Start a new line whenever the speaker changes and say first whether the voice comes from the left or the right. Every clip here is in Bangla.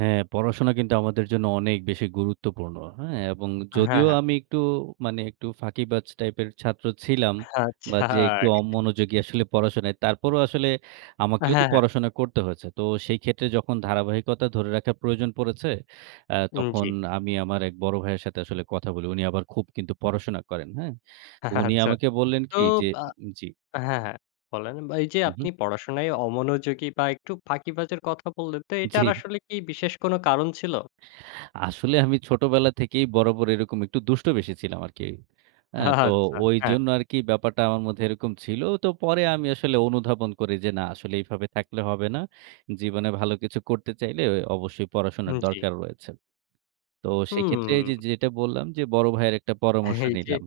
right: হ্যাঁ, পড়াশোনা কিন্তু আমাদের জন্য অনেক বেশি গুরুত্বপূর্ণ, হ্যাঁ? এবং
left: হ্যাঁ,
right: যদিও
left: হ্যাঁ।
right: আমি একটু, মানে একটু ফাঁকিবাজ টাইপের ছাত্র ছিলাম বা
left: আচ্ছা।
right: যে, একটু অমনোযোগী আসলে পড়াশোনা, তারপরেও আসলে
left: হ্যাঁ,
right: আমাকেও তো
left: হ্যাঁ।
right: পড়াশোনা করতে হয়েছে। তো সেই ক্ষেত্রে যখন ধারাবাহিকতা ধরে রাখার প্রয়োজন পড়েছে, আ
left: উম
right: তখন
left: জ্বি।
right: আমি আমার এক বড় ভাইয়ের সাথে আসলে কথা বলি। উনি আবার খুব কিন্তু পড়াশোনা করেন। হ্যাঁ? তো উনি
left: আচ্ছা।
right: আমাকে বললেন
left: তো,
right: কি যে,
left: আ
right: উ-উম জি।
left: হ্যাঁ, হ্যাঁ, বলেন। বা এই যে,
right: হুম,
left: আপনি
right: হুম।
left: পড়াশোনায় অমনোযোগী বা একটু ফাঁকিবাজের কথা বললেন, তো
right: জ্বি।
left: এটার আসলে কি বিশেষ কোন কারণ ছিল?
right: আসলে আমি ছোটবেলা থেকেই বরাবর এরকম একটু দুষ্ট বেশি ছিলাম আরকি। অ্যা তো
left: আচ্ছা, হ্যাঁ।
right: ঐজন্য আরকি ব্যাপারটা আমার মধ্যে এরকম ছিল। তো পরে আমি আসলে অনুধাবন করি যে, "না, আসলে এভাবে থাকলে হবে না। জীবনে ভালো কিছু করতে চাইলে অবশ্যই
left: উম
right: পড়াশোনার
left: জ্বি।
right: দরকার রয়েছে।" তো সেক্ষেত্রে যে,
left: হুম।
right: যেটা বললাম যে, বড় ভাইয়ের একটা পরামর্শ
left: এই যে।
right: নিলাম।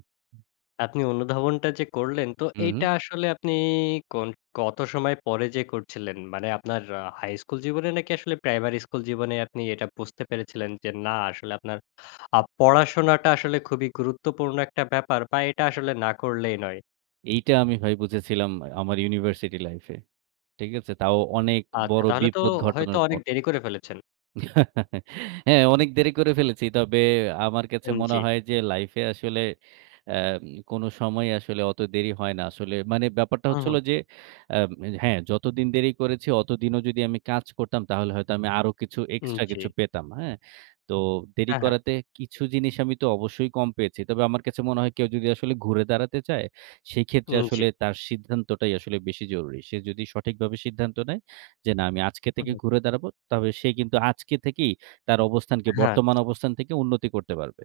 left: আপনি অনুধাবনটা যে, করলেন, তো
right: হুম,
left: এইটা
right: হুম।
left: আসলে আপনি কোন কত সময় পরে যেয়ে করছিলেন? মানে আপনার আ হাই স্কুল জীবনে, নাকি আসলে প্রাইমারি স্কুল জীবনে আপনি এটা বুঝতে পেরেছিলেন যে, না, আসলে আপনার আ পড়াশোনাটা আসলে খুবই গুরুত্বপূর্ণ একটা ব্যাপার বা এটা আসলে না করলেই নয়?
right: এইটা আমি ভাই বুঝেছিলাম আমার ইউনিভার্সিটি লাইফ এ। ঠিক আছে? তাও অনেক
left: আচ্ছা,
right: বড়
left: তাহলে তো
right: বিপদ
left: হয়তো
right: ঘটানোর
left: অনেক
right: পর
left: দেরি করে ফেলেছেন?
right: হ্যাঁ, অনেক দেরি করে ফেলেছি। তবে আমার কাছে
left: আন
right: মনে
left: জ্বি।
right: হয় যে, লাইফ এ আসলে, অ্যাম কোন সময় আসলে অত দেরি হয় না। আসলে মানে ব্যাপারটা
left: হুম,
right: হচ্ছে
left: হুম।
right: হলো যে, আম এ হ্যাঁ, যতদিন দেরি করেছি, অতদিনও যদি আমি কাজ করতাম? তাহলে হয়তো আমি আরো কিছু,
left: উম
right: এক্সট্রা কিছু
left: জ্বি।
right: পেতাম। হ্যাঁ? তো দেরি
left: হ্যাঁ, হ্যাঁ।
right: করাতে কিছু জিনিস আমি তো অবশ্যই কম পেয়েছি। তবে আমার কাছে মনে হয়, কেউ যদি আসলে ঘুরে দাঁড়াতে চায়? সেক্ষেত্রে
left: উম জ্বি।
right: আসলে তার সিদ্ধান্তটাই আসলে বেশি জরুরি। সে যদি সঠিকভাবে সিদ্ধান্ত নেয়? যে, "না আমি আজকে
left: হু,
right: থেকে
left: হুম।
right: ঘুরে দাঁড়াবো।" তবে সে কিন্তু আজকে থেকেই তার অবস্থানকে,
left: হ্যাঁ।
right: বর্তমান অবস্থান থেকে উন্নতি করতে পারবে।